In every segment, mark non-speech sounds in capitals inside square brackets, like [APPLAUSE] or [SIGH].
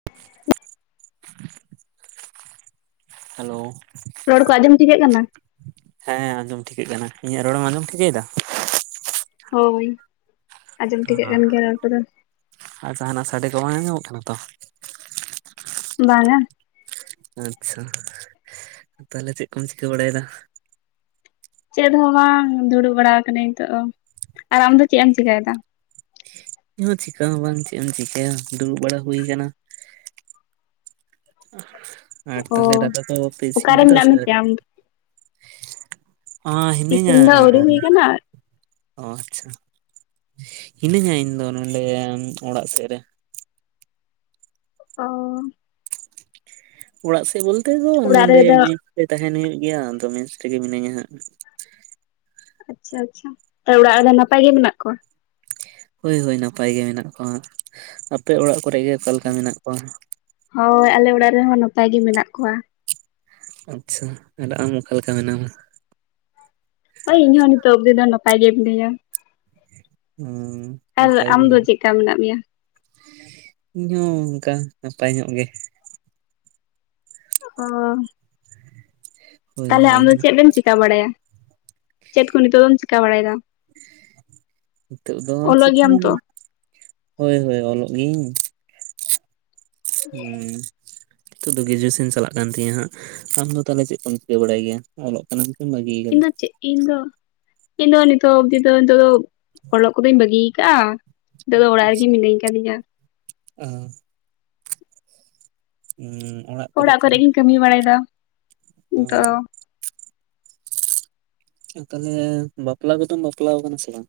[UNINTELLIGIBLE] Hello ᱨᱚᱲ ᱠᱚ ᱟᱸᱡᱚᱢ ᱴᱷᱤᱠᱟᱹᱜ ᱠᱟᱱᱟ? ᱦᱮᱸ ᱟᱸᱡᱚᱢ ᱴᱷᱤᱠᱟᱹᱜ ᱠᱟᱱᱟ। ᱤᱧᱟᱹᱜ ᱨᱚᱲᱮᱢ ᱟᱸᱡᱚᱢ ᱴᱷᱤᱠᱟᱹᱭᱮᱫᱟ? ᱦᱳᱭ ᱟᱸᱡᱚᱢ ᱴᱷᱤᱠᱟᱹᱜ ᱠᱟᱱ ᱜᱮᱭᱟ ᱨᱚᱲ ᱠᱚᱫᱚ। ᱟᱨ ᱡᱟᱦᱟᱱᱟᱜ ᱥᱟᱰᱮ ᱠᱚ ᱵᱟᱝ ᱟᱸᱡᱚᱢᱚᱜ ᱠᱟᱱᱟ ᱛᱚ? ᱵᱟᱝᱟ ᱟᱪᱪᱷᱟ ᱛᱟᱦᱟᱞᱮ ᱪᱮᱫ ᱠᱚᱢ ᱪᱤᱠᱟᱹ ᱵᱟᱲᱟᱭᱮᱫᱟ? ᱪᱮᱫ ᱦᱚᱸ ᱵᱟᱝ ᱫᱩᱲᱩᱵ ᱵᱟᱲᱟ ᱟᱠᱟᱱᱟᱧ ᱱᱤᱛᱚᱜ ᱫᱚ ᱟᱨ ᱟᱢ ᱫᱚ ᱪᱮᱫ ᱮᱢ ᱪᱤᱠᱟᱭᱮᱫᱟ? ᱤᱧ ᱦᱚᱸ ᱪᱤᱠᱟ ᱦᱚᱸ ᱵᱟᱝ ᱪᱮᱫ ᱮᱢ ᱪᱤᱠᱟᱹᱭᱟ ᱫᱩᱲᱩᱵ ᱵᱟᱲᱟ ᱦᱩᱭ ᱟᱠᱟᱱᱟ। ᱟᱨ ᱚ ᱛᱟᱦᱟᱞᱮ ᱫᱟᱠᱟ ᱠᱚ ᱯᱮ ᱤᱥᱤᱱ ᱚᱠᱟᱨᱮ ᱠᱮᱫᱟ ᱢᱮᱱᱟᱜ ᱥᱮ ᱢᱮᱛᱮ ᱟᱹᱣᱨᱤ? ᱟᱢ ᱫᱚ? ᱚᱸᱻ ᱦᱤᱱᱟᱹᱧᱟ ᱤᱥᱤᱱ ᱫᱚ ᱟᱹᱣᱨᱤ ᱦᱩᱭ ᱠᱟᱱᱟ ᱚ ᱟᱪᱪᱷᱟ ᱦᱤᱱᱟᱹᱧᱟ ᱤᱧ ᱫᱚ ᱱᱚᱰᱮ ᱚᱲᱟᱜ ᱥᱮᱫ ᱨᱮ। ᱚ ᱚᱲᱟᱜ ᱥᱮᱫ ᱵᱚᱞᱛᱮ ᱫᱚ ᱱᱚᱰᱮ ᱚᱲᱟᱜ ᱨᱮᱫᱚ ᱢᱮᱥ ᱨᱮ ᱛᱟᱦᱮᱱ ᱦᱩᱭᱩᱜ ᱜᱮᱭᱟ ᱟᱫᱚ ᱢᱮᱥ ᱨᱮᱜᱮ ᱢᱤᱱᱟᱹᱧᱟ ᱦᱟᱸᱜ। ᱟᱪᱪᱷᱟ ᱟᱪᱪᱷᱟ ᱛᱚ ᱚᱲᱟᱜ ᱨᱮᱫᱚ ᱱᱟᱯᱟᱭ ᱜᱮ ᱢᱮᱱᱟᱜ ᱠᱚᱣᱟ? ᱦᱳᱭ ᱦᱳᱭ ᱱᱟᱯᱟᱭ ᱜᱮ ᱢᱮᱱᱟᱜ ᱠᱚᱣᱟ ᱦᱟᱸᱜ ᱟᱯᱮ ᱚᱲᱟᱜ ᱠᱚᱨᱮᱜ ᱜᱮ ᱚᱠᱟᱞᱮᱠᱟ ᱢᱮᱱᱟᱜ ᱠᱚᱣᱟ? ᱦᱳᱭ ᱟᱞᱮ ᱚᱲᱟᱜ ᱨᱮᱦᱚᱸ ᱱᱟᱯᱟᱭ ᱜᱮ ᱢᱮᱱᱟᱜ ᱠᱚᱣᱟ। ᱟᱪᱪᱷᱟ ᱟᱨ ᱟᱢ ᱚᱠᱟᱞᱮᱠᱟ ᱢᱮᱱᱟᱢᱟ? ᱦᱳᱭ ᱤᱧᱦᱚᱸ ᱱᱤᱛᱚᱜ ᱚᱵᱫᱤ ᱫᱚ ᱱᱟᱯᱟᱭ ᱜᱮ ᱢᱤᱱᱟᱹᱧᱟ। ᱦᱩᱸ ᱟᱨ ᱱᱟᱯᱟᱭ ᱟᱢ ᱜᱮ ᱫᱚ ᱪᱮᱫᱠᱟ ᱢᱮᱱᱟᱜ ᱢᱮᱭᱟ? ᱤᱧ ᱦᱚᱸ ᱚᱱᱠᱟ ᱱᱟᱯᱟᱭ ᱧᱚᱜ ᱜᱮ। ᱚ ᱦᱳᱭ ᱛᱟᱦᱟᱞᱮ ᱦᱳᱭ ᱟᱢᱫᱚ ᱪᱮᱫ ᱮᱢ ᱪᱮᱠᱟ ᱵᱟᱲᱟᱭᱟ᱾ ᱪᱮᱫ ᱠᱚ ᱱᱤᱛᱚᱜ ᱫᱚᱢ ᱪᱮᱠᱟ ᱵᱟᱲᱟᱭᱮᱫᱟ? ᱱᱤᱛᱳᱜ ᱫᱚ ᱚᱞᱚᱜ ᱪᱤᱠᱟ ᱜᱮᱭᱟᱢ ᱦᱚᱸ ᱛᱚ? ᱵᱟᱝ᱾ ᱦᱳᱭ ᱦᱳᱭ ᱚᱞᱚᱜ ᱜᱤᱭᱟᱹᱧ। ᱦᱩᱸ ᱱᱤᱛᱚᱜ ᱫᱚ ᱜᱨᱮᱡᱩᱭᱮᱥᱚᱱ ᱪᱟᱞᱟᱜ ᱠᱟᱱ ᱛᱤᱧᱟᱹ ᱦᱟᱸᱜ᱾ ᱟᱢ ᱫᱚ ᱛᱟᱦᱟᱞᱮ ᱪᱮᱫ ᱠᱚᱢ ᱪᱤᱠᱟᱹ ᱵᱟᱲᱟᱭ ᱜᱮᱭᱟ? ᱚᱞᱚᱜ ᱠᱟᱱᱟᱢ ᱥᱮᱢ ᱵᱟᱹᱜᱤ ᱤᱧ ᱠᱟᱫᱟ? ᱫᱚ ᱪᱮᱫ ᱤᱧ ᱫᱚ, ᱤᱧ ᱫᱚ ᱱᱤᱛᱚᱜ ᱚᱵᱫᱤ ᱫᱚ ᱱᱤᱛᱚᱜ ᱫᱚ ᱚᱞᱚᱜ ᱠᱚᱫᱚᱧ ᱵᱟᱹᱜᱤ ᱟᱠᱟᱜᱼᱟ। ᱱᱤᱛᱚᱜ ᱫᱚ ᱚᱲᱟᱜ ᱨᱮᱜᱮ ᱢᱤᱱᱟᱹᱧ ᱠᱟᱫᱤᱧᱟ। [UNINTELLIGIBLE] ᱦᱮᱸ ᱚᱲᱟᱜ ᱚᱲᱟᱜ ᱠᱚᱨᱮ ᱜᱤᱧ ᱠᱟᱹᱢᱤ ᱵᱟᱲᱟᱭᱮᱫᱟ ᱚ ᱱᱤᱛᱚᱜ ᱫᱚ। ᱟᱨ ᱛᱟᱦᱟᱞᱮ ᱵᱟᱯᱞᱟ ᱠᱚᱛᱚᱢ ᱵᱟᱯᱞᱟᱣ ᱠᱟᱱᱟ ᱥᱮ ᱵᱟᱝ?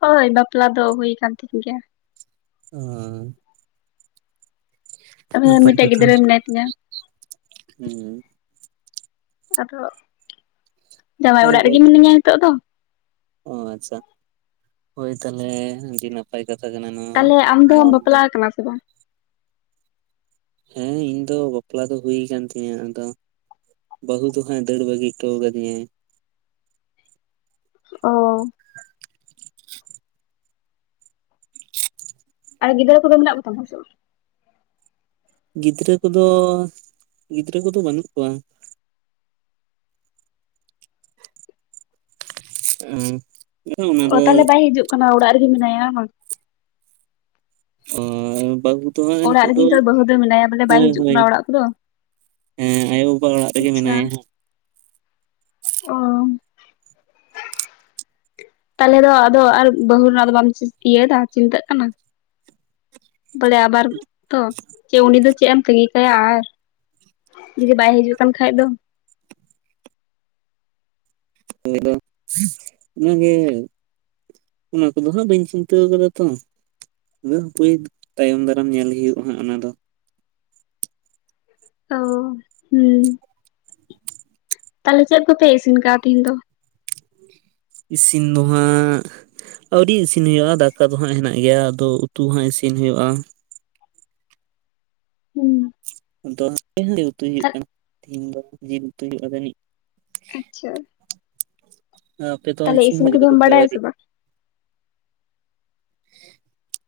ᱦᱳᱭ ᱵᱟᱯᱞᱟ ᱫᱚ ᱦᱩᱭ ᱟᱠᱟᱱ ᱛᱤᱧ ᱜᱮᱭᱟ। [UNINTELLIGIBLE] ᱟᱫᱚ ᱱᱟᱯᱟᱭ ᱢᱤᱫᱴᱮᱡ ᱠᱟᱛᱷᱟ ᱜᱤᱫᱽᱨᱟᱹ ᱢᱮᱱᱟᱭ ᱛᱤᱧᱟ ᱦᱩᱸ ᱟᱫᱚ ᱡᱟᱶᱟᱭ ᱦᱳᱭ ᱚᱲᱟᱜ ᱦᱳᱭ ᱨᱤᱜᱤ ᱢᱤᱱᱟᱹᱧᱟ ᱱᱤᱛᱚᱜ ᱫᱚ ᱚ ᱟᱪᱪᱷᱟ ᱦᱳᱭ ᱛᱟᱦᱚᱞᱮ ᱟᱹᱰᱤ ᱱᱟᱯ ᱯᱟᱭ ᱠᱟᱛᱷᱟ ᱠᱟᱱᱟ ᱱᱚᱣᱟ ᱛᱟᱦᱚᱞᱮ ᱟᱢ ᱫᱚᱢ ᱦᱚᱸ ᱵᱟᱯᱞᱟᱣ ᱠᱟᱱᱟ ᱥᱮ ᱵᱟᱝ ᱦᱮᱸ ᱤᱧ ᱫᱚ ᱵᱟᱯᱞᱟ ᱫᱚ ᱦᱩᱭ ᱠᱟᱱ ᱛᱤᱧᱟᱹ ᱟᱫᱚ ᱵᱟᱹᱦᱩ ᱫᱚ ᱦᱟᱸᱜ ᱫᱟᱹᱲ ᱵᱟᱜᱤ ᱴᱚ ᱠᱟᱹᱫᱤᱧᱟᱭ ᱚ ᱟᱨ ᱜᱤᱫᱽᱨᱟᱹ ᱠᱚᱫᱚ ᱢᱮᱱᱟᱜ ᱠᱚᱛᱟᱢᱟ ᱥᱮ ᱵᱟᱝ ᱜᱤᱫᱽᱨᱟᱹ ᱠᱚᱫᱚ ᱜᱤᱫᱽᱨᱟᱹ ᱠᱚᱫᱚ ᱵᱟᱹᱱᱩᱜ ᱠᱚᱣᱟ ᱩᱸ ᱚ ᱛᱟᱦᱚᱞᱮ ᱵᱟᱭ ᱦᱤᱡᱩᱜ ᱠᱟᱱᱟ ᱚᱲᱟᱜ ᱨᱮᱜᱮ ᱢᱮᱱᱟᱭᱟ ᱵᱟᱝ ᱚ ᱵᱟᱦᱩ ᱚᱲᱟᱜ ᱨᱮᱜᱮ ᱛᱚ ᱵᱟᱹᱦᱩ ᱫᱚ ᱢᱮᱱᱟᱭᱟ ᱵᱚᱞᱮ ᱵᱟᱭ ᱦᱤᱡᱩᱜ ᱦᱳᱭ ᱠᱟᱱᱟ ᱚᱲᱟᱜ ᱠᱚᱫᱚ ᱦᱮᱸ ᱟᱭᱳᱵᱟᱵᱟ ᱚᱲᱟᱜ ᱨᱮᱜᱮ ᱟᱪᱪᱷᱟ ᱢᱮᱱᱟᱭᱟ ᱦᱟᱸᱜ ᱚ [INAUDIBLE] ᱛᱟᱦᱚᱞᱮ ᱫᱚ ᱟᱫᱚ ᱟᱨ ᱵᱟᱹᱦᱩ ᱨᱮᱱᱟᱜ ᱫᱚ ᱵᱟᱢ ᱪᱤᱛ ᱤᱭᱟᱹᱫᱟ ᱪᱤᱱᱛᱟᱹᱜ ᱠᱟᱱᱟ ᱵᱚᱞᱮ ᱟᱵᱟᱨ ᱛᱚ ᱪᱮ ᱩᱱᱤ ᱫᱚ ᱪᱮᱜ ᱮᱢ ᱛᱟᱹᱝᱜᱤ ᱠᱟᱭᱟ ᱟᱨ ᱡᱩᱫᱤ ᱵᱟᱭ ᱦᱤᱡᱩᱜ ᱠᱟᱱ ᱠᱷᱟᱡ ᱫᱚ ᱩᱱᱤᱫᱚ ᱚᱱᱟᱜᱮ ᱚᱱᱟ ᱠᱚᱫᱚ ᱦᱟᱸᱜ ᱵᱟᱹᱧ ᱪᱤᱱᱛᱟᱹᱣ ᱠᱟᱫᱟ ᱛᱚ ᱟᱫᱚᱯᱟᱹᱭ ᱛᱟᱭᱚᱢ ᱫᱟᱨᱟᱢ ᱧᱮᱞ ᱦᱩᱭᱩᱜᱼᱟ ᱦᱟᱸᱜ ᱚᱱᱟ ᱫᱚ ᱚ ᱦᱩᱸ ᱛᱟᱦᱚᱞᱮ ᱪᱮᱫ ᱠᱚᱯᱮ ᱤᱥᱤᱱ ᱠᱟᱜᱼᱟ ᱛᱤᱦᱤᱧ ᱫᱚ ᱤᱥᱤᱱ ᱫᱚ ᱦᱟᱸᱜ ᱟᱹᱣᱨᱤ ᱤᱥᱤᱱ ᱦᱩᱭᱩᱜᱼᱟ ᱫᱟᱠᱟ ᱫᱚ ᱦᱟᱸᱜ ᱦᱮᱱᱟᱜ ᱜᱮᱭᱟ ᱟᱫᱚ ᱩᱛᱩ ᱦᱟᱸᱜ ᱤᱥᱤᱱ ᱦᱳᱭᱳᱜᱼᱟ ᱦᱩᱸ ᱟᱫᱚ [UNINTELLIGIBLE] ᱩᱛᱩᱭ ᱦᱩᱭᱩᱜ ᱠᱟᱱᱟ ᱛᱤᱦᱤᱧ ᱫᱚ ᱡᱤᱞ ᱩᱛᱩᱭ ᱦᱩᱭᱩᱜᱼᱟ ᱡᱟᱹᱱᱤᱡ ᱟᱪᱪᱷᱟ ᱟᱯᱮ ᱫᱚ ᱛᱟᱦᱞᱮ ᱤᱥᱤᱱ ᱵᱟᱲᱟ ᱠᱮᱫᱟᱯᱮ ᱠᱚᱫᱚᱢ ᱥᱮ ᱵᱟᱰᱟᱭᱟ ᱟᱹᱣᱨᱤ ᱵᱟᱝ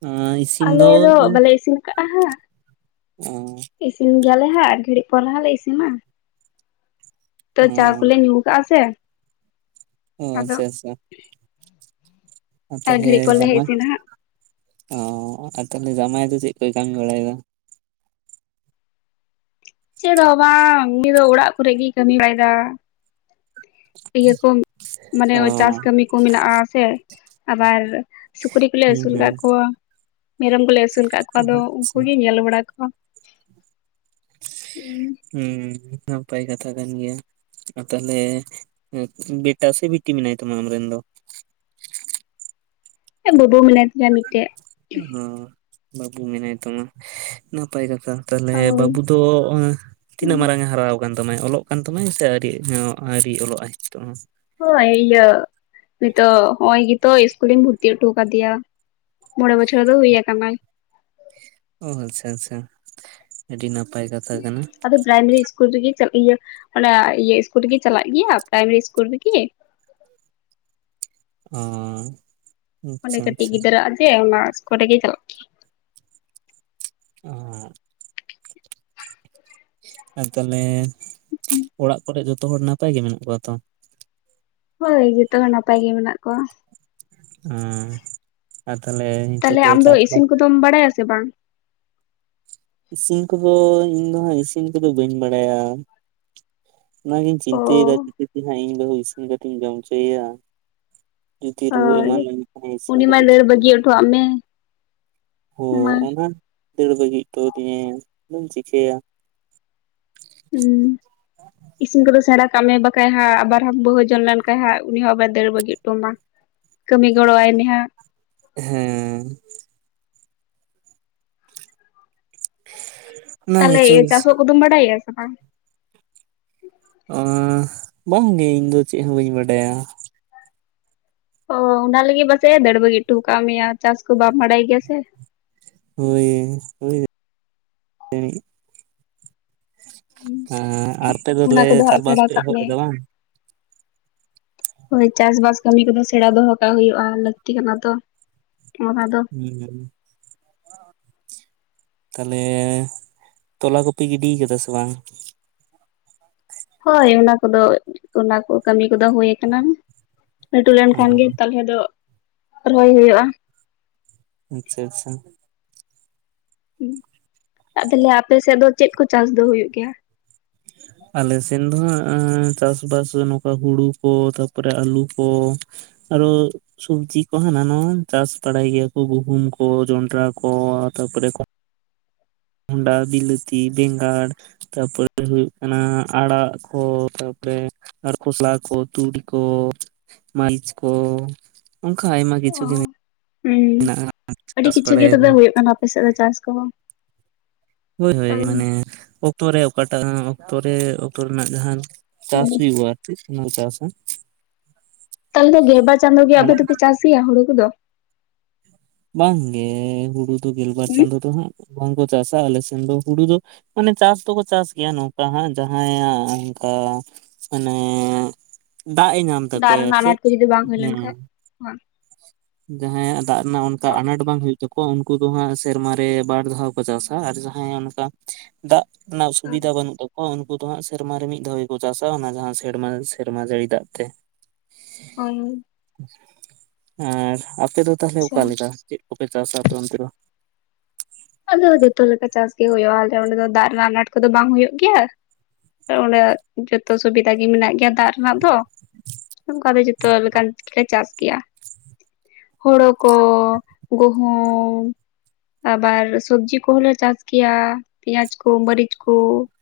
[UNINTELLIGIBLE] ᱟᱞᱮ ᱫᱚ ᱵᱟᱞᱮ ᱤᱥᱤᱱ ᱠᱟᱜᱼᱟ ᱦᱟᱸᱜ ᱩᱸ ᱤᱥᱤᱱ ᱜᱮᱭᱟᱞᱮ ᱦᱟᱸᱜ ᱟᱨ ᱜᱷᱟᱹᱲᱤᱡ ᱯᱚᱨᱮ ᱦᱟᱸᱜ ᱞᱮ ᱤᱥᱤᱱᱟ ᱛᱚ ᱪᱟᱣ ᱠᱚᱞᱮ ᱧᱩ ᱠᱟᱜᱼᱟ ᱥᱮ ᱚ ᱟᱫᱚ ᱟᱪᱪᱷᱟ ᱟᱪᱪᱷᱟ ᱟ ᱟᱨ ᱛᱟᱦᱚᱞᱮ ᱜᱷᱟᱹᱲᱤᱡ ᱯᱚᱨ ᱞᱮ ᱡᱟᱢᱟᱭ ᱫᱚ ᱤᱥᱤᱱᱟ ᱦᱟᱸᱜ ᱚ ᱟᱨ ᱛᱟᱦᱚᱞᱮ ᱡᱟᱢᱟᱭ ᱫᱚ ᱪᱮᱫ ᱠᱚᱭ ᱠᱟᱹᱢᱤ ᱵᱟᱲᱟᱭᱮᱫᱟ ᱪᱮᱫ ᱦᱚᱸ ᱵᱟᱝ ᱩᱱᱤ ᱫᱚ ᱚᱲᱟᱜ ᱠᱚᱨᱮᱜ ᱜᱤ ᱠᱟᱹᱢᱤ ᱵᱟᱲᱟᱭᱮᱫᱟ ᱤᱭᱟᱹ ᱠᱚ ᱢᱟᱱᱮ ᱚ ᱪᱟᱥ ᱠᱟᱹᱢᱤ ᱠᱚ ᱢᱮᱱᱟᱜᱼᱟ ᱥᱮ ᱟᱵᱟᱨ ᱥᱩᱠᱨᱤ ᱠᱚᱞᱮ ᱦᱩᱸ ᱟᱹᱥᱩᱞ ᱦᱩᱸ ᱠᱟᱜ ᱠᱚᱣᱟ ᱢᱮᱨᱚᱢ ᱠᱚᱞᱮ ᱟᱹᱥᱩᱞ ᱠᱟᱜ ᱠᱚᱣᱟ ᱟᱫᱚ ᱟᱪᱪᱷᱟ ᱩᱱᱠᱩᱜᱤᱭ ᱧᱮᱞ ᱵᱟᱲᱟ ᱠᱚᱣᱟ ᱦᱩᱸ ᱱᱟᱯᱟᱭ ᱠᱟᱛᱷᱟ ᱠᱟᱱ ᱜᱮᱭᱟ ᱟᱨ ᱛᱟᱦᱚᱞᱮ ᱵᱮᱴᱟ ᱥᱮ ᱵᱤᱴᱤ ᱢᱮᱱᱟᱭ ᱛᱟᱢᱟ ᱟᱢᱨᱮᱱ ᱫᱚ ᱦᱮᱸ ᱵᱟᱹᱵᱩ ᱢᱮᱱᱟᱭ ᱛᱤᱧᱟ ᱢᱤᱫᱴᱮᱡ ᱦᱚᱸ ᱵᱟᱹᱵᱩ ᱢᱮᱱᱟᱭ ᱛᱟᱢᱟ ᱱᱟᱯᱟᱭ ᱠᱟᱛᱷᱟ ᱛᱟᱦᱞᱮ ᱳᱭ ᱵᱟᱹᱵᱩ ᱫᱚ ᱛᱤᱱᱟᱹᱜ ᱢᱟᱨᱟᱝᱮ ᱦᱟᱨᱟᱣ ᱠᱟᱱ ᱛᱟᱢᱟᱭ ᱚᱞᱚᱜ ᱠᱟᱱ ᱛᱟᱢᱟᱭ ᱥᱮ ᱟᱹᱨᱤ ᱦᱚᱸ ᱟᱹᱨᱤ ᱚᱞᱚᱜ ᱟᱭ ᱱᱤᱛᱚᱜ ᱦᱚᱸ ᱦᱳᱭ ᱤᱭᱟᱹ ᱱᱤᱛᱚᱜ ᱦᱚᱜᱼᱚᱭ ᱜᱮᱛᱚ ᱤᱥᱠᱩᱞᱤᱧ ᱵᱷᱩᱨᱛᱤ ᱦᱚᱴᱚ ᱠᱟᱫᱮᱭᱟ ᱢᱚᱬᱮ ᱵᱚᱪᱷᱚᱨᱮ ᱦᱩᱭ ᱠᱟᱱᱟᱭ ᱚ ᱟᱪᱪᱷᱟ ᱟᱪᱪᱷᱟ ᱟᱹᱰᱤ ᱱᱟᱯᱟᱭ ᱠᱟᱛᱷᱟ ᱠᱟᱱᱟ ᱟᱫᱚ ᱯᱨᱟᱭᱢᱤᱨᱤ ᱤᱥᱠᱩᱞ ᱨᱤᱜᱤ ᱤᱭᱟᱹ ᱚᱱᱟ ᱤᱭᱟᱹ ᱤᱥᱠᱩᱞ ᱨᱤᱜᱤ ᱪᱟᱞᱟᱜ ᱜᱤᱭᱟ ᱯᱨᱟᱭᱢᱤᱨᱤ ᱤᱥᱠᱩᱞ ᱨᱤᱜᱤ [UNINTELLIGIBLE] ᱚᱱᱰᱮ ᱟᱪᱪᱷᱟ ᱠᱟᱹᱴᱤᱡ ᱟᱪᱪᱷᱟ ᱜᱤᱫᱽᱨᱟᱹ ᱡᱮ ᱚᱱᱟ ᱤᱥᱠᱩᱞ ᱨᱤᱜᱤ ᱪᱟᱞᱟᱜ [UNINTELLIGIBLE] ᱟᱨ ᱛᱟᱦᱞᱮ ᱚᱲᱟᱜ ᱠᱚᱨᱮ ᱡᱚᱛᱚ ᱦᱚᱲ ᱱᱟᱯᱟᱭ ᱜᱮ ᱢᱮᱱᱟᱜ ᱠᱚᱣᱟ ᱛᱚ ᱦᱳᱭ ᱡᱚᱛᱚ ᱦᱚᱲ ᱱᱟᱯᱟᱭ ᱜᱮ ᱢᱮᱱᱟᱜ ᱠᱚᱣᱟ ᱮᱸ ᱟᱨ ᱛᱟᱦᱞᱮ ᱱᱤᱛᱚᱜ ᱫᱚ ᱪᱟᱥ ᱵᱟᱥ ᱛᱚᱢ ᱵᱟᱲᱟᱭᱟ ᱥᱮ ᱵᱟᱝ ᱤᱥᱤᱱ ᱠᱚᱫᱚ ᱤᱧ ᱫᱚ ᱦᱟᱸᱜ ᱤᱥᱤᱱ ᱠᱚ ᱫᱚ ᱵᱟᱹᱧ ᱵᱟᱲᱟᱭᱟ ᱚᱱᱟ ᱜᱤᱧ ᱚ ᱪᱤᱱᱛᱟᱹᱭ ᱫᱟ ᱪᱤᱠᱟᱹᱛᱮ ᱦᱟᱸᱜ ᱤᱧ ᱵᱟᱹᱦᱩ ᱤᱥᱤᱱ ᱠᱟᱛᱮᱧ ᱡᱚᱢ ᱪᱚᱭᱟ ᱡᱩᱫᱤ ᱨᱩᱣᱟᱹ ᱦᱳᱭ ᱮᱢᱟᱱ ᱞᱮᱱ ᱠᱷᱟᱡ ᱮ ᱤᱥᱤᱱ ᱩᱱᱤ ᱢᱟᱭ ᱠᱟᱛᱮ ᱫᱟᱹᱲ ᱵᱟᱹᱜᱤ ᱚᱴᱚᱣᱟᱜ ᱢᱮ ᱦᱚ ᱢᱟ ᱚᱱᱟ ᱫᱟᱹᱲ ᱵᱟᱹᱜᱤ ᱚᱴᱚ ᱫᱤᱧᱮ ᱟᱫᱚᱢ ᱪᱤᱠᱟᱹᱭᱟ [UNINTELLIGIBLE] ᱤᱥᱤᱱ ᱠᱚᱫᱚ ᱥᱮᱬᱟ ᱠᱟᱜ ᱢᱮ ᱵᱟᱠᱷᱟᱡ ᱦᱟᱸᱜ ᱟᱵᱟᱨ ᱦᱟᱢ ᱵᱟᱹᱦᱩ ᱡᱚᱱ ᱞᱮᱱᱠᱷᱟᱡ ᱦᱟᱸᱜ ᱩᱱᱤ ᱦᱚᱸ ᱵᱟᱭ ᱫᱟᱹᱲ ᱵᱟᱹᱜᱤ ᱚᱴᱚ‌ ᱢᱟ ᱠᱟᱹᱢᱤ ᱜᱚᱬᱚ ᱣᱟᱭ ᱢᱮ ᱦᱟᱸᱜ ᱦᱮᱸ ᱦᱮᱸᱻ [INAUDIBLE] ᱛᱟᱞᱦᱮ ‌ᱪᱟᱥᱚᱜ ᱠᱚᱫᱚᱢ ᱵᱟᱲᱟᱭᱮᱜᱟ ᱥᱮ ᱵᱟᱝ ᱟᱸᱻ ᱵᱟᱝ ᱜᱤ ᱤᱧ ᱫᱚ ᱪᱮᱫ ᱦᱚᱸ ᱵᱟᱹᱧ ᱵᱟᱰᱟᱭᱟ ᱚ ᱚᱱᱟ ᱞᱟᱹᱜᱤᱫ ᱵᱟᱥᱮᱡ ᱫᱟᱹᱲ ᱵᱟᱹᱜᱤ ᱩᱴᱩ ᱟᱠᱟᱫ ᱢᱮᱭᱟ ᱪᱟᱥ ᱠᱚ ᱵᱟᱢ ᱵᱟᱲᱟᱭ ᱜᱮᱭᱟ ᱥᱮ ᱦᱳᱭ [UNINTELLIGIBLE] ᱮᱸ ᱟᱨ ᱛᱮᱫ ᱚᱱᱟ ᱫᱚᱞᱮ ᱠᱚᱫᱚ ᱪᱟ ᱦᱟᱸᱜ ᱵᱟᱥ ᱥᱮᱬᱟ ᱯᱮ ᱠᱟᱜ ᱮᱦᱚᱵ ᱢᱮ ᱠᱮᱫᱟ ᱵᱟᱝ ᱦᱳᱭ ᱪᱟᱥ ᱵᱟᱥ ᱠᱟᱹᱢᱤ ᱠᱚᱫᱚ ᱥᱮᱬᱟ ᱫᱚᱦᱚ ᱠᱟᱜ ᱦᱳᱭᱳᱜᱼᱟ ᱞᱟᱹᱠᱛᱤ ᱠᱟᱱᱟ ᱛᱚ ᱚᱱᱟ ᱫᱚ [UNINTELLIGIBLE] ᱛᱟᱦᱞᱮ ᱛᱚᱞᱟ ᱠᱚ ᱯᱮ ᱜᱤᱰᱤ ᱠᱟᱫᱟ ᱥᱮ ᱵᱟᱝ ᱦᱳᱭ ᱚᱱᱟ ᱠᱚᱫᱚ ᱚᱱᱟ ᱠᱚ ᱠᱟᱹᱢᱤ ᱠᱚᱫᱚ ᱦᱳᱭ ᱟᱠᱟᱱᱟ᱾ ᱟᱹᱰᱤ ᱜᱟᱱ ᱚ ᱛᱟᱞᱦᱮ ᱫᱚ ᱨᱚᱦᱚᱭ ᱦᱳᱭᱳᱜᱼᱟ᱾ ᱟᱪᱪᱷᱟ ᱟᱪᱪᱷᱟ ᱛᱟᱦᱞᱮ ᱟᱯᱮ ᱥᱮᱫ ᱫᱚ ᱪᱮᱫ ᱠᱚ ᱪᱟᱥ ᱫᱚ ᱦᱳᱭᱳᱜ ᱜᱮᱭᱟ? [INAUDIBLE] ᱟᱞᱮ ᱥᱮᱫ ᱫᱚ ᱦᱟᱸᱜ ᱪᱟᱥ ᱵᱟᱥ ᱱᱚᱝᱠᱟ ᱦᱩᱲᱩ ᱠᱚ, ᱛᱟᱯᱚᱨᱮ ᱟᱹᱞᱩ ᱠᱚ᱾ ᱟᱨ‌‌ ᱚ ᱥᱚᱵᱽᱡᱤ ᱠᱚ ᱦᱟᱱᱟ ᱱᱟᱣᱟ ᱪᱟᱥ ᱵᱟᱲᱟᱭ ᱜᱮᱭᱟ ᱠᱚ ᱜᱩᱦᱩᱢ ᱠᱚ ᱡᱚᱸᱱᱰᱨᱟ ᱠᱚ ᱛᱟᱯᱚ ᱨᱮ ᱵᱷᱚᱲᱟ, ᱵᱤᱞᱟᱹᱛᱤ, ᱵᱮᱸᱜᱟᱲ ᱛᱟᱯᱚᱨᱮ ᱦᱩᱭᱩᱜ ᱠᱟᱱᱟ ᱟᱲᱟᱜ ᱠᱚ ᱛᱟᱯᱚᱨᱮ ᱟᱨ ᱠᱷᱚᱥᱞᱟ ᱠᱚ, ᱛᱩᱲᱤ ᱠᱚ, ᱢᱟᱹᱨᱤᱪ ᱠᱚ ᱚᱱᱟ ᱠᱚ ᱟᱭᱢᱟ ᱠᱤᱪᱷᱩ ᱦᱮᱸ ᱢᱮᱱᱟᱜᱼᱟ ᱟᱹᱰᱤ ᱪᱟᱥ ᱠᱤᱪᱷᱩ ᱜᱮ ᱛᱚᱵᱮ ᱵᱟᱲᱟᱭᱟᱠᱚ ᱦᱳᱭᱳᱜ ᱠᱟᱱᱟ ᱟᱯᱮ ᱥᱮᱫ ᱫᱚ ᱪᱟᱥ ᱠᱚᱦᱚᱸ ᱦᱳᱭ ᱦᱳᱭ ᱛᱟᱦᱚᱞᱮ ᱢᱟᱱᱮ ᱚᱠᱛᱚ ᱨᱮ ᱚᱠᱟ ᱴᱟᱜ ᱚᱠᱛᱚ ᱨᱮ ᱚᱠᱛᱚ ᱨᱮᱱᱟᱜ ᱡᱟᱦᱟ ᱪᱟᱥ ᱦᱩᱭᱩᱜᱼᱟ ᱟᱨ ᱠᱤ ᱚᱱᱟ ᱪᱟᱥ ᱦᱚᱸ ᱛᱟᱞᱦᱮ ᱫᱚ ᱜᱮᱞ ᱵᱟᱨ ᱪᱟᱸᱫᱳ ᱜᱮ ᱟᱯᱮ ᱫᱚᱯᱮ ᱪᱟᱥ ᱜᱮᱭᱟ ᱦᱳᱲᱳ ᱠᱚᱫᱚ? ᱵᱟᱝ ᱜᱮ ᱦᱩᱲᱩ ᱫᱚ ᱜᱮᱞ ᱵᱟᱨ ᱪᱟᱸᱫᱳ ᱫᱚ ᱦᱟᱸᱜ ᱵᱟᱝ ᱠᱚ ᱪᱟᱥᱼᱟ ᱟᱞᱮ ᱥᱮᱱ ᱫᱚ ᱦᱩᱲᱩ ᱫᱚ ᱢᱟᱱᱮ ᱪᱟᱥ ᱫᱚᱠᱚ ᱪᱟᱥ ᱜᱮᱭᱟ ᱱᱚᱝᱠᱟ ᱦᱟᱸᱜ ᱡᱟᱦᱟᱸᱭ ᱟᱜ ᱚᱱᱠᱟ ᱢᱟᱱᱮ ᱫᱟᱜ ᱮ ᱧᱟᱢ ᱫᱟᱜ ᱛᱟᱠᱚᱣᱟᱭ ᱟᱨ ᱨᱮᱱᱟᱜ ᱪᱮᱫ ᱟᱱᱟᱸᱴ ᱠᱚ ᱡᱩᱫᱤ ᱵᱟᱝ ᱦᱩᱭ ᱞᱮᱱ ᱠᱷᱟᱡ ᱡᱟᱦᱟᱸᱭ ᱟᱜ ᱫᱟᱜ ᱨᱮᱱᱟᱜ ᱚᱱᱠᱟ ᱟᱱᱟᱴ ᱵᱟᱝ ᱦᱩᱭᱩᱜ ᱛᱟᱠᱚᱣᱟ ᱩᱱᱠᱩ ᱫᱚ ᱦᱟᱸᱜ ᱥᱮᱨᱢᱟ ᱨᱮ ᱵᱟᱨ ᱫᱷᱟᱣ ᱠᱚ ᱪᱟᱥ-ᱟ ᱟᱨ ᱡᱟᱦᱟᱸᱭ ᱟᱜ ᱫᱟᱜ ᱨᱮᱱᱟᱜ ᱥᱩᱵᱤᱫᱷᱟ ᱵᱟᱹᱱᱩᱜ ᱛᱟᱠᱚᱣᱟ ᱩᱱᱠᱩ ᱫᱚ ᱦᱟᱸᱜ ᱥᱮᱨᱢᱟᱨᱮ ᱢᱤᱫ ᱫᱷᱟᱣ ᱜᱮ ᱠᱚ ᱪᱟᱥᱟᱼᱟ ᱚᱱᱟ ᱡᱟᱦᱟᱸ ᱥᱮᱨᱢᱟ ᱥᱮᱨᱢᱟ ᱡᱟᱹᱲᱤ ᱫᱟᱜ ᱛᱮ᱾ ᱦᱳᱭ ᱦᱳᱭ ᱟᱨ ᱟᱯᱮ ᱫᱚ ᱛᱟᱦᱞᱮ ᱚᱠᱟ ᱞᱮᱠᱟ ᱪᱮᱫ ᱠᱚᱯᱮ ᱪᱟᱥᱟ ᱟᱯᱮ ᱚᱱᱛᱮ ᱫᱚ? ᱟᱫᱚ ᱡᱚᱛᱚ ᱞᱮᱠᱟ ᱪᱟᱥ ᱜᱮ ᱦᱩᱭᱩᱜᱼᱟ ᱟᱞᱮ ᱚᱸᱰᱮ ᱫᱚ ᱫᱟᱜ ᱨᱮᱱᱟᱜ ᱟᱱᱟᱴ ᱠᱚᱫᱚ ᱵᱟᱝ ᱦᱩᱭᱩᱜ ᱜᱮᱭᱟ᱾ ᱛᱚ ᱚᱸᱰᱮ ᱡᱚᱛᱚ ᱥᱩᱵᱤᱫᱷᱟ ᱜᱮ ᱢᱮᱱᱟᱜ ᱜᱮᱭᱟ ᱫᱟᱜ ᱨᱮᱱᱟᱜ ᱫᱚ᱾ ᱚᱱᱠᱟ ᱫᱚ ᱡᱚᱛᱚ ᱞᱮᱠᱟᱱ ᱜᱮᱞᱮ ᱪᱟᱥ ᱜᱮᱭᱟ᱾ ᱦᱳᱲᱳ ᱠᱚ ᱜᱩᱦᱩᱢ ᱟᱵᱟᱨ ᱥᱚᱵᱽᱡᱤ ᱠᱚᱦᱚᱸᱞᱮ ᱪᱟᱥ ᱜᱮᱭᱟ᱾ ᱯᱮᱸᱭᱟᱡᱽ ᱠᱚ ᱢᱟᱹᱨᱤᱪ ᱠᱚ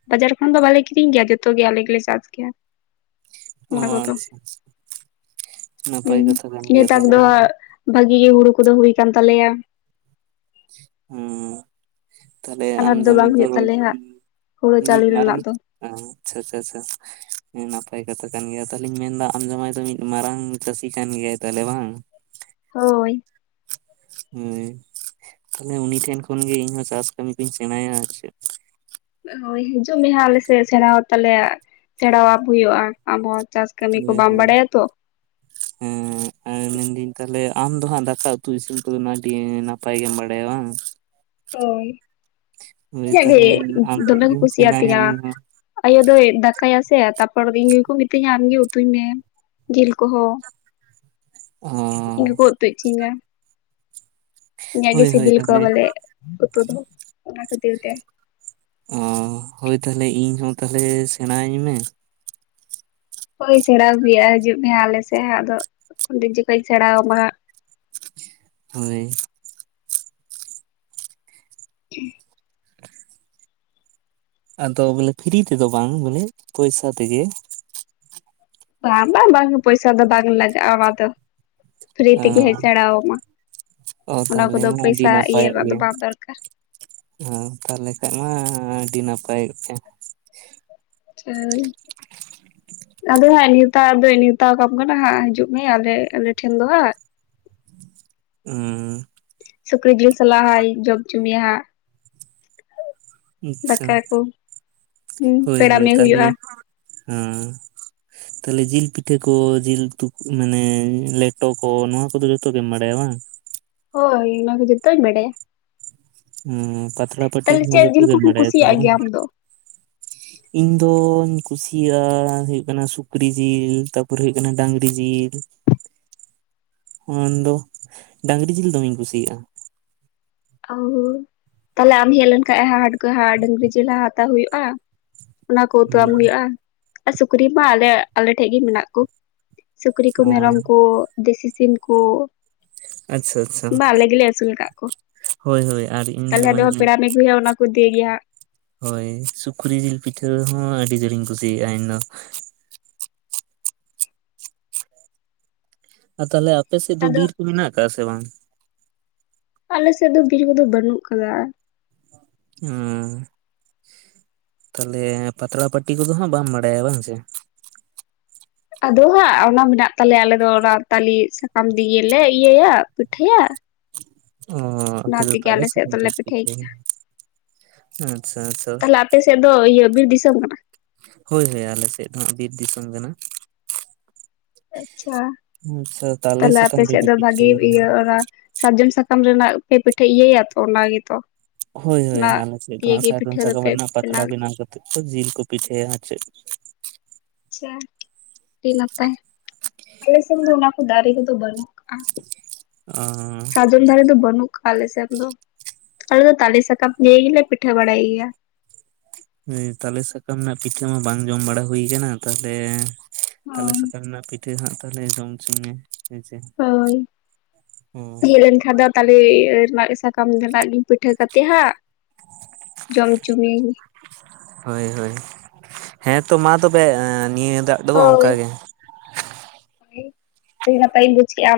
ᱵᱟᱡᱟᱨ ᱠᱷᱚᱱ ᱫᱚ ᱵᱟᱞᱮ ᱠᱤᱨᱤᱧ ᱜᱮᱭᱟ ᱡᱚᱛᱚ ᱜᱮ ᱟᱞᱮ ᱜᱮᱞᱮ ᱪᱟᱥ ᱜᱮᱭᱟ᱾ ᱚ ᱚᱱᱟ ᱠᱚᱫᱚ ᱟᱪᱷᱟ ᱱᱟᱯᱟᱭ ᱦᱩᱸ ᱠᱟᱛᱷᱟ ᱠᱟᱱ ᱜᱮᱭᱟ ᱱᱮᱛᱟᱨ ᱛᱟᱦᱚᱞᱮ ᱫᱚ ᱟᱢ ᱦᱟᱸᱜ ᱵᱷᱟᱜᱤ ᱜᱮ ᱦᱩᱲᱩ ᱠᱚᱫᱚ ᱦᱩᱭ ᱠᱟᱱ ᱛᱟᱞᱮᱭᱟ᱾ ᱦᱚᱸ ᱛᱟᱦᱞᱮ ᱟᱢ ᱟᱱᱟᱴ ᱫᱚ ᱵᱟᱝ ᱦᱩᱭᱩᱜ [INAUDIBLE] ᱫᱚ ᱛᱟᱞᱮᱭᱟ ᱦᱟᱸᱜ ᱦᱩᱲᱩ ᱢᱤᱫ ᱪᱟᱣᱞᱮ ᱢᱟᱨᱟᱝ ᱨᱮᱱᱟᱜ ᱫᱚ ᱚ ᱟᱪᱪᱷᱟ ᱟᱪᱪᱷᱟ ᱟᱪᱪᱷᱟ ᱱᱟᱯᱟᱭ ᱠᱟᱛᱷᱟ ᱠᱟᱱ ᱜᱮᱭᱟ, ᱛᱟᱦᱚᱞᱮᱧ ᱢᱮᱱᱫᱟ ᱟᱢ ᱡᱟᱶᱟᱭ ᱫᱚ ᱢᱤᱫ ᱢᱟᱨᱟᱝ ᱪᱟᱹᱥᱤ ᱠᱟᱱ ᱜᱮᱭᱟᱭ ᱛᱟᱦᱚᱞᱮ ᱵᱟᱝ? ᱦᱳᱭ ᱦᱮᱸ ᱛᱟᱦᱞᱮ ᱩᱱᱤ ᱴᱷᱮᱱ ᱠᱷᱚᱱᱜᱮ ᱤᱧ ᱪᱟᱥ ᱠᱟᱹᱢᱤ ᱠᱩᱧ ᱥᱮᱬᱟᱭᱟ ᱟᱨ ᱪᱮᱫ ᱳᱭ ᱦᱤᱡᱩᱜ ᱢᱮ ᱦᱟᱸᱜ ᱟᱞᱮᱥᱮᱫ ᱥᱮᱬᱟ ᱛᱟᱞᱮᱭᱟ ᱥᱮᱬᱟᱣᱟ ᱦᱩᱭᱩᱜᱼᱟ ᱟᱢ ᱦᱚᱸ᱾ ᱪᱟᱥ ᱠᱟᱹᱢᱤ ᱠᱚ ᱦᱳᱭ ᱵᱟᱢ ᱦᱳᱭ ᱵᱟᱲᱟᱭᱟ ᱛᱚ ᱦᱳᱭ ᱟᱨ ᱢᱮᱱᱫᱟᱹᱧ ᱛᱟᱦᱚᱞᱮ ᱟᱢ ᱫᱚ ᱦᱟᱜ ᱫᱟᱠᱟ ᱩᱛᱩ ᱤᱥᱤᱱ ᱠᱚᱫᱚ ᱟᱹᱰᱤ ᱱᱟᱯᱟᱭ ᱜᱮᱢ ᱵᱟᱲᱟᱭᱟ ᱵᱟᱝ? ᱦᱳᱭ ᱦᱳᱭ ᱤᱧᱟᱹᱜ ᱜᱮ ᱛᱟᱦᱚᱞᱮ ᱟᱢ ᱴᱷᱮᱡ ᱫᱚᱢᱮ ᱠᱚ ᱜᱤᱧ ᱥᱮᱬᱟᱭᱟ ᱠᱩᱥᱤᱭᱟᱛᱤᱧᱟᱹ ᱤᱧᱦᱚᱸ ᱟᱭᱳ ᱫᱚᱭ ᱫᱟᱠᱟᱭᱟ ᱥᱮ ᱛᱟᱯᱚᱨ ᱫᱚ ᱤᱧ ᱜᱮᱠᱚ ᱢᱤᱛᱟᱹᱧᱟ ᱟᱢᱜᱮ ᱩᱛᱩᱭ ᱢᱮ ᱡᱤᱞ ᱠᱚᱦᱚᱸ ᱚ ᱤᱱᱟᱹ ᱯᱚᱨ ᱠᱚᱛᱪᱤᱧᱟ ᱤᱧᱟᱹᱜ ᱜᱮ ᱦᱳᱭ ᱦᱳᱭ ᱥᱤᱵᱤᱞ ᱛᱟᱦᱚᱞᱮ ᱠᱚᱣᱟ ᱵᱚᱞᱮ ᱩᱛᱩ ᱫᱚ ᱚᱱᱟ ᱠᱷᱟᱹᱛᱤᱨ ᱛᱮ᱾ ᱚ ᱦᱳᱭ ᱛᱟᱦᱚᱞᱮ ᱤᱧ ᱦᱚᱸ ᱛᱟᱦᱚᱞᱮ ᱥᱮᱬᱟᱹᱧ ᱢᱮ? ᱦᱳᱭ ᱥᱮᱬᱟ ᱦᱩᱭᱩᱜᱼᱟ ᱦᱤᱡᱩᱜ ᱢᱮ ᱦᱟᱸᱜ ᱟᱞᱮ ᱥᱮ ᱟᱫᱚ ᱩᱱ ᱡᱚᱠᱷᱚᱡ ᱤᱧ ᱥᱮᱬᱟ ᱟᱢᱟ ᱦᱟᱸᱜ᱾ ᱦᱳᱭ ᱴᱷᱤᱠ [INAUDIBLE] ᱟᱫᱚ ᱵᱚᱞᱮ ᱯᱷᱤᱨᱤ ᱛᱮᱫᱚ ᱵᱟᱝ ᱵᱚᱞᱮ ᱯᱚᱭᱥᱟ ᱛᱮᱜᱮ᱾ ᱵᱟᱝ ᱵᱟᱝ ᱵᱟᱝ ᱯᱚᱭᱥᱟ ᱫᱚ ᱵᱟᱝ ᱞᱟᱜᱟᱜᱼᱟ ᱟᱫᱚ ᱯᱷᱨᱤ ᱛᱮᱜᱮ ᱦᱮᱡ ᱥᱮᱬᱟ ᱟᱢᱟ ᱚ ᱚᱱᱟ ᱛᱟᱦᱚᱞᱮ ᱠᱚᱫᱚ ᱯᱚᱭᱥᱟ ᱤᱭᱟᱹ ᱨᱮᱱᱟᱜ ᱫᱚ ᱵᱟᱝ ᱫᱚᱨᱠᱟᱨ ᱚ ᱛᱟᱦᱚᱞᱮ ᱠᱷᱟᱱ ᱢᱟ ᱟᱹᱰᱤ ᱱᱟᱯᱟᱭ ᱛᱮ ᱟᱪᱷᱟ ᱟᱫᱚ ᱦᱟᱸᱜ ᱱᱮᱣᱛᱟ ᱫᱚ ᱱᱮᱣᱛᱟ ᱠᱟᱢ ᱠᱟᱱᱟ ᱦᱟᱸᱜ ᱦᱤᱡᱩᱜ ᱢᱮ ᱟᱞᱮ ᱟᱞᱮ ᱴᱷᱮᱱ ᱫᱚ ᱦᱟᱸᱜ ᱦᱩᱸ ᱥᱩᱠᱨᱤ ᱡᱤᱞ ᱥᱟᱞᱟᱜ ᱦᱟᱸᱜ ᱤᱧ ᱡᱚᱢ ᱦᱚᱪᱚ ᱢᱮᱭᱟ ᱦᱟᱸᱜ ᱟᱪᱷᱟ ᱫᱟᱠᱟ ᱠᱚ ᱦᱩᱸ ᱦᱳᱭ ᱯᱮᱲᱟ ᱦᱳᱭ ᱢᱮ ᱛᱟᱦᱞᱮ ᱦᱩᱭᱩᱜᱼᱟ ᱦᱮᱸ ᱛᱟᱦᱞᱮ ᱡᱤᱞ ᱯᱤᱴᱷᱟᱹ ᱠᱚ ᱡᱤᱞ ᱩᱛᱩ ᱢᱟᱱᱮ ᱞᱮᱴᱚ ᱠᱚ ᱱᱚᱣᱟ ᱠᱚᱫᱚ ᱡᱚᱛᱚ ᱜᱮᱢ ᱵᱟᱲᱟᱭᱟ ᱵᱟᱝ ᱦᱳᱭ ᱚᱱᱟ ᱠᱚ ᱡᱚᱛᱚᱧ ᱵᱟᱰᱟᱭᱟ ᱦᱚᱸ ᱯᱟᱛᱲᱟ ᱯᱚᱴᱤ ᱠᱚ ᱛᱟᱦᱞᱮ ᱦᱚᱸ ᱪᱮᱫ ᱡᱚᱛᱚ ᱡᱤᱞ ᱜᱮᱢ ᱠᱚᱢ ᱵᱟᱰᱟᱭᱟ ᱛᱟᱦᱞᱮ ᱠᱩᱥᱤᱭᱟᱜ ᱵᱟᱝ ᱜᱮᱭᱟ ᱟᱢ ᱫᱚ ᱤᱧ ᱫᱚ ᱤᱧ ᱠᱩᱥᱤᱭᱟᱜᱼᱟ ᱦᱩᱭᱩᱜ ᱠᱟᱱᱟ ᱥᱩᱠᱨᱤ ᱡᱤᱞ ᱛᱟᱨᱯᱚᱨᱮ ᱦᱩᱭᱩᱜ ᱠᱟᱱᱟ ᱰᱟᱝᱨᱤ ᱡᱤᱞ ᱚᱱᱟᱫᱚ ᱰᱟᱝᱨᱤ ᱡᱤᱞ ᱫᱚᱢᱮᱧ ᱠᱩᱥᱤᱭᱟᱜᱼᱟ ᱚ ᱛᱟᱦᱚᱞᱮ ᱟᱢ ᱦᱮᱡ ᱞᱮᱱᱠᱷᱟᱡ ᱦᱟᱴ ᱠᱷᱚᱡ ᱦᱟᱸᱜ ᱰᱟᱝᱨᱤ ᱡᱤᱞ ᱦᱟᱛᱟᱣ ᱦᱩᱭᱩᱜᱼᱟ ᱚᱱᱟ ᱠᱚ ᱩᱛᱩᱣᱟᱢ ᱦᱩᱸ ᱦᱩᱭᱩᱜᱼᱟ ᱟᱨ ᱥᱩᱠᱨᱤ ᱢᱟ ᱟᱞᱮ ᱟᱞᱮ ᱴᱷᱮᱡ ᱜᱮ ᱢᱮᱱᱟᱜ ᱠᱚ ᱥᱩᱠᱨᱤ ᱠᱚ ᱚ ᱢᱮᱨᱚᱢ ᱠᱚ ᱫᱮᱥᱤ ᱥᱤᱢ ᱠᱚ ᱟᱪᱷᱟ ᱟᱪᱷᱟ ᱵᱟ ᱟᱞᱮ ᱜᱮᱞᱮ ᱟᱹᱥᱩᱞ ᱟᱠᱟᱫ ᱠᱚ ᱦᱳᱭ ᱦᱳᱭ ᱟᱨ ᱤᱧ ᱛᱟᱦᱚᱞᱮ ᱫᱚ ᱢᱟᱱᱮ ᱟᱫᱚᱦ ᱯᱮᱲᱟᱢ ᱟᱹᱜᱩ ᱦᱩᱭᱩᱜᱼᱟ ᱚᱱᱟ ᱠᱚ ᱤᱫᱤᱭ ᱜᱮᱭᱟ ᱦᱳᱭ ᱥᱩᱠᱨᱤ ᱡᱤᱞ ᱯᱤᱴᱷᱟᱹ ᱦᱚᱸ ᱟᱹᱰᱤ ᱡᱳᱨᱤᱧ ᱠᱩᱥᱤᱭᱟᱜᱼᱟ ᱤᱧᱫᱚ ᱟᱨ ᱛᱟᱦᱚᱞᱮ ᱟᱯᱮᱥᱮᱫ ᱫᱚ ᱦᱟᱸᱜ ᱟᱫᱚ ᱵᱤᱨ ᱠᱚ ᱢᱮᱱᱟᱜ ᱟᱠᱟᱫᱟ ᱥᱮ ᱵᱟᱝ ᱟᱞᱮᱥᱮᱫ ᱫᱚ ᱵᱤᱨ ᱠᱚᱫᱚ ᱵᱟᱹᱱᱩᱜ ᱟᱠᱟᱫᱟ ᱦᱩᱸ ᱛᱟᱦᱚᱞᱮ ᱯᱟᱛᱲᱟ ᱯᱟᱹᱴᱤ ᱠᱚᱫᱚ ᱦᱟᱸᱜ ᱵᱟᱢ ᱵᱟᱰᱟᱭᱟ ᱵᱟᱝ ᱥᱮ ᱟᱫᱚ ᱦᱟᱸᱜ ᱚᱱᱟ ᱢᱮᱱᱟᱜ ᱛᱟᱞᱮᱭᱟ ᱟᱞᱮ ᱫᱚ ᱚᱱᱟ ᱛᱟᱞᱮ ᱥᱟᱠᱟᱢ ᱫᱤᱭᱮ ᱞᱮ ᱤᱭᱟᱹᱭᱟ ᱯᱤᱴᱷᱟᱹᱭᱟ ᱳ ᱟᱯᱮ ᱚᱱᱟ ᱫᱚ ᱛᱮᱜᱮ ᱛᱟᱞᱮ ᱟᱞᱮ ᱥᱮᱫ ᱥᱟᱠᱟᱢ ᱫᱚᱞᱮ ᱛᱮᱯᱮ ᱯᱤᱴᱷᱟᱹᱭ ᱯᱤᱴᱷᱟᱹᱭᱟ ᱜᱮᱭᱟ ᱟᱪᱪᱷᱟ ᱟᱪᱪᱷᱟ ᱟᱯᱮᱥᱮᱫ ᱫᱚ ᱤᱭᱟᱹ ᱵᱤᱨ ᱫᱤᱥᱚᱢ ᱠᱟᱱᱟ ᱦᱳᱭ ᱦᱳᱭ ᱟᱞᱮ ᱥᱮᱫ ᱫᱚ ᱦᱟᱸᱜ ᱵᱤᱨ ᱫᱤᱥᱚᱢ ᱠᱟᱱᱟ ᱟᱪᱪᱷᱟ ᱟᱪᱪᱷᱟ ᱛᱟᱞᱮ ᱛᱟᱦᱞᱮ ᱟᱯᱮ ᱥᱟᱠᱟᱢ ᱥᱮᱫ ᱨᱮᱜᱮ ᱫᱚ ᱵᱷᱟᱹᱜᱤ ᱯᱤᱴᱷᱟᱹᱭᱟ ᱤᱭᱟᱹ ᱚᱱᱟ ᱥᱟᱨᱡᱚᱢ ᱥᱟᱠᱟᱢ ᱨᱮᱱᱟᱜ ᱯᱮ ᱯᱤᱴᱷᱟᱹ ᱤᱭᱟᱹᱭᱟ ᱛᱚ ᱚᱱᱟᱜᱮᱛᱚ ᱦᱳᱭ ᱦᱳᱭ ᱟᱞᱮᱥᱮᱫ ᱫᱚ ᱦᱟᱸᱜ ᱥᱟᱨᱡᱚᱢ ᱥᱟᱠᱟᱢ ᱫᱚᱯᱮ ᱨᱮᱱᱟᱜ ᱯᱟᱛᱲᱟ ᱜᱮᱭᱟ ᱵᱮᱱᱟᱣ ᱠᱟᱛᱮᱫ ᱠᱚ ᱡᱤᱞ ᱠᱚ ᱯᱤᱴᱷᱟᱹᱭᱟ ᱟᱨ ᱪᱮᱫ ᱟᱪᱪᱷᱟ ᱟᱹᱰᱤ ᱱᱟᱯᱟᱭ ᱟᱞᱮ ᱥᱮᱱ ᱫᱚ ᱚᱱᱟ ᱠᱚ ᱫᱟᱨᱮ ᱠᱚᱫᱚ ᱵᱟᱹᱱᱩᱜ ᱥᱟᱨᱡᱚᱢ ᱚ ᱥᱟᱨᱡᱚᱢ ᱫᱟᱨᱮ ᱫᱚ ᱵᱟᱹᱱᱩᱜ ᱟᱠᱟᱜ-ᱟ ᱟᱞᱮ ᱥᱮᱱ ᱫᱚ ᱟᱞᱮ ᱫᱚ ᱛᱟᱞᱮ ᱥᱟᱠᱟᱢ ᱫᱤᱭᱮ ᱜᱮᱞᱮ ᱯᱤᱴᱷᱟᱹ ᱵᱟᱲᱟᱭ ᱜᱮᱭᱟ ᱦᱳᱭ ᱛᱟᱞᱮ ᱥᱟᱠᱟᱢ ᱨᱮᱱᱟᱜ ᱯᱤᱴᱷᱟᱹ ᱢᱟ ᱵᱟᱝ ᱡᱚᱢ ᱵᱟᱲᱟ ᱦᱩᱭ ᱟᱠᱟᱱᱟ ᱛᱟᱦᱚᱞᱮ ᱛᱟᱞᱮ ᱦᱳᱭ ᱥᱟᱠᱟᱢ ᱨᱮᱱᱟᱜ ᱯᱤᱴᱷᱟᱹ ᱦᱟᱸᱜ ᱛᱟᱦᱚᱞᱮ ᱡᱚᱢ ᱦᱚᱪᱚᱧ ᱢᱮ ᱦᱮᱸ ᱥᱮ᱾ ᱦᱳᱭ ᱦᱮᱡᱞᱮᱱ ᱠᱷᱟᱱ ᱫᱚ ᱛᱟᱞᱮ ᱨᱮᱱᱟᱜ ᱥᱟᱠᱟᱢ ᱨᱮᱱᱟᱜ ᱜᱮ ᱯᱤᱴᱷᱟᱹ ᱠᱟᱛᱮᱫ ᱦᱟᱸᱜ ᱡᱚᱢ ᱚᱪᱩ ᱢᱤᱭᱟᱹᱧ ᱦᱳᱭ ᱦᱳᱭ ᱦᱮᱸ ᱛᱚ ᱢᱟ ᱛᱚᱵᱮ ᱱᱤᱭᱟᱹ ᱫᱟᱜ ᱫᱚ ᱦᱳᱭ ᱚᱱᱠᱟ ᱜᱮ ᱱᱟᱯᱟᱭᱤᱧ ᱵᱩᱡᱽ ᱠᱮᱜ-ᱟ